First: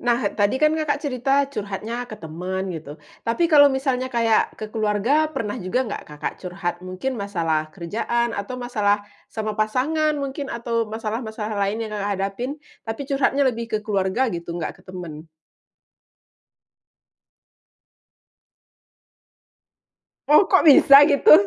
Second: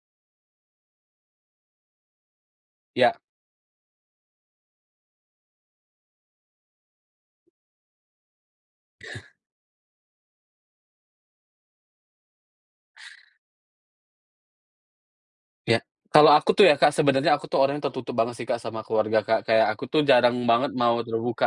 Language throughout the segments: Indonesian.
Nah, tadi kan, Kakak, cerita curhatnya ke teman gitu Iya. tapi kalau misalnya kayak ke keluarga, juga nggak, Kakak, curhat? Mungkin masalah kerjaan atau masalah sama pasangan mungkin atau masalah-masalah lain yang, Kakak, hadapin tapi curhatnya lebih ke keluarga gitu, nggak ke temen? Iya, kalau aku tuh ya, Kak, sebenarnya aku tuh orangnya tertutup banget sih, Kak, sama keluarga, Kak, kayak aku tuh jarang Loh, kok banget mau bisa gitu? terbuka.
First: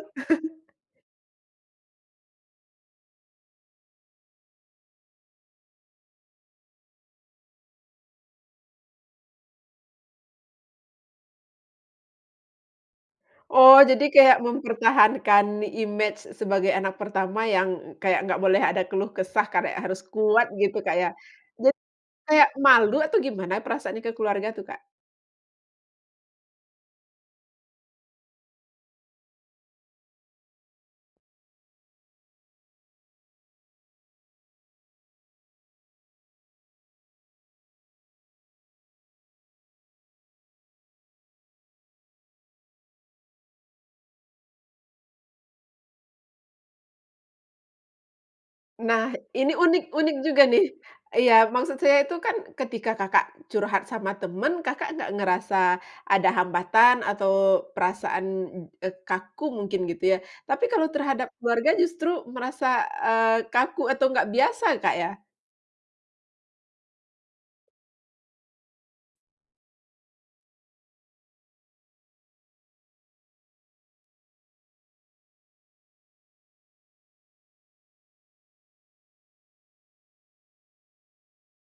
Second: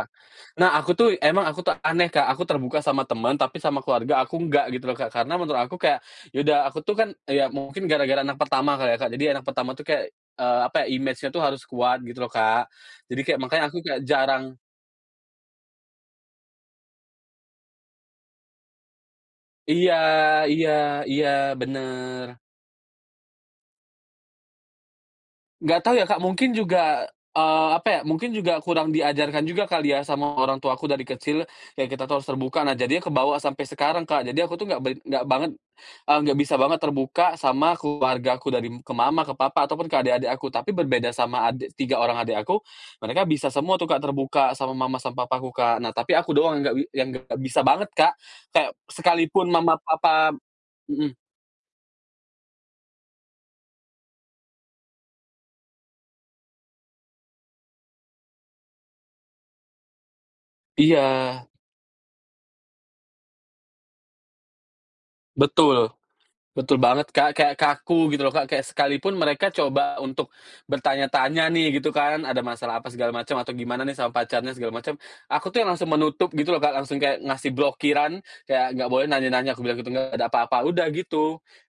Nah, aku tuh emang aku tuh aneh, Kak, aku terbuka sama teman tapi sama keluarga aku enggak, gitu loh, Kak. Karena menurut aku kayak, ya udah aku tuh kan, eee, ya mungkin gara-gara anak pertama kali ya, Kak, jadi anak pertama tuh kayak, eee, apa, image-nya uh harus kuat gitu loh, Kak. Jadi kayak, makanya Oh, aku kayak jadi kayak jarang mempertahankan image sebagai anak pertama yang kayak nggak boleh ada keluh kesah kayak Iya, harus kuat iya gitu kayak iya, dit bener. kayak malu atau gimana perasaannya ke keluarga tuh, Kak? Nggak tau ya, Kak, mungkin juga, eee, apa ya, mungkin juga kurang di ajarkan juga kali ya sama orang tua aku dari kecil, ya kita tuh harus terbuka. Nah, jadi kebawa sampai sekarang, Kak, jadi aku tuh nggak bait nggak banget, eee, nggak bisa banget terbuka sama keluargaku dari ke mama, ke papa ataupun ke adik-adik aku. Tapi berbeda sama ade tiga orang adik aku, mereka bisa semua tuh, Kak, terbuka sama mama, sama papaku, Kak. Nah, tapi aku doang yang nggak bi yang nggak bisa banget, Kak, kayak Nah, sekalipun ini mama, unik unik papa juga nih! mhm. Iya, maksud saya itu kan ketika, Kakak, curhat sama teman, Kakak, nggak ngerasa ada hambatan atau perasaan, eee, kaku mungkin gitu ya. Tapi kalau terhadap Iya. keluarga justru merasa, eee, kaku atau nggak biasa, Kak, ya. Betul betul banget, Kak, kayak kaku gitu loh, Kak, kayak sekalipun mereka coba untuk bertanya-tanya nih gitu kan, ada masalah apa segala macam, atau gimana nih sama pacarnya segala macem. Aku tuh yang langsung menutup gitu loh, Kak, langsung kayak ngasih blokiran, kayak nggak boleh nanya-nanya, aku bilang gitu, nggak ada apa-apa, udah gitu.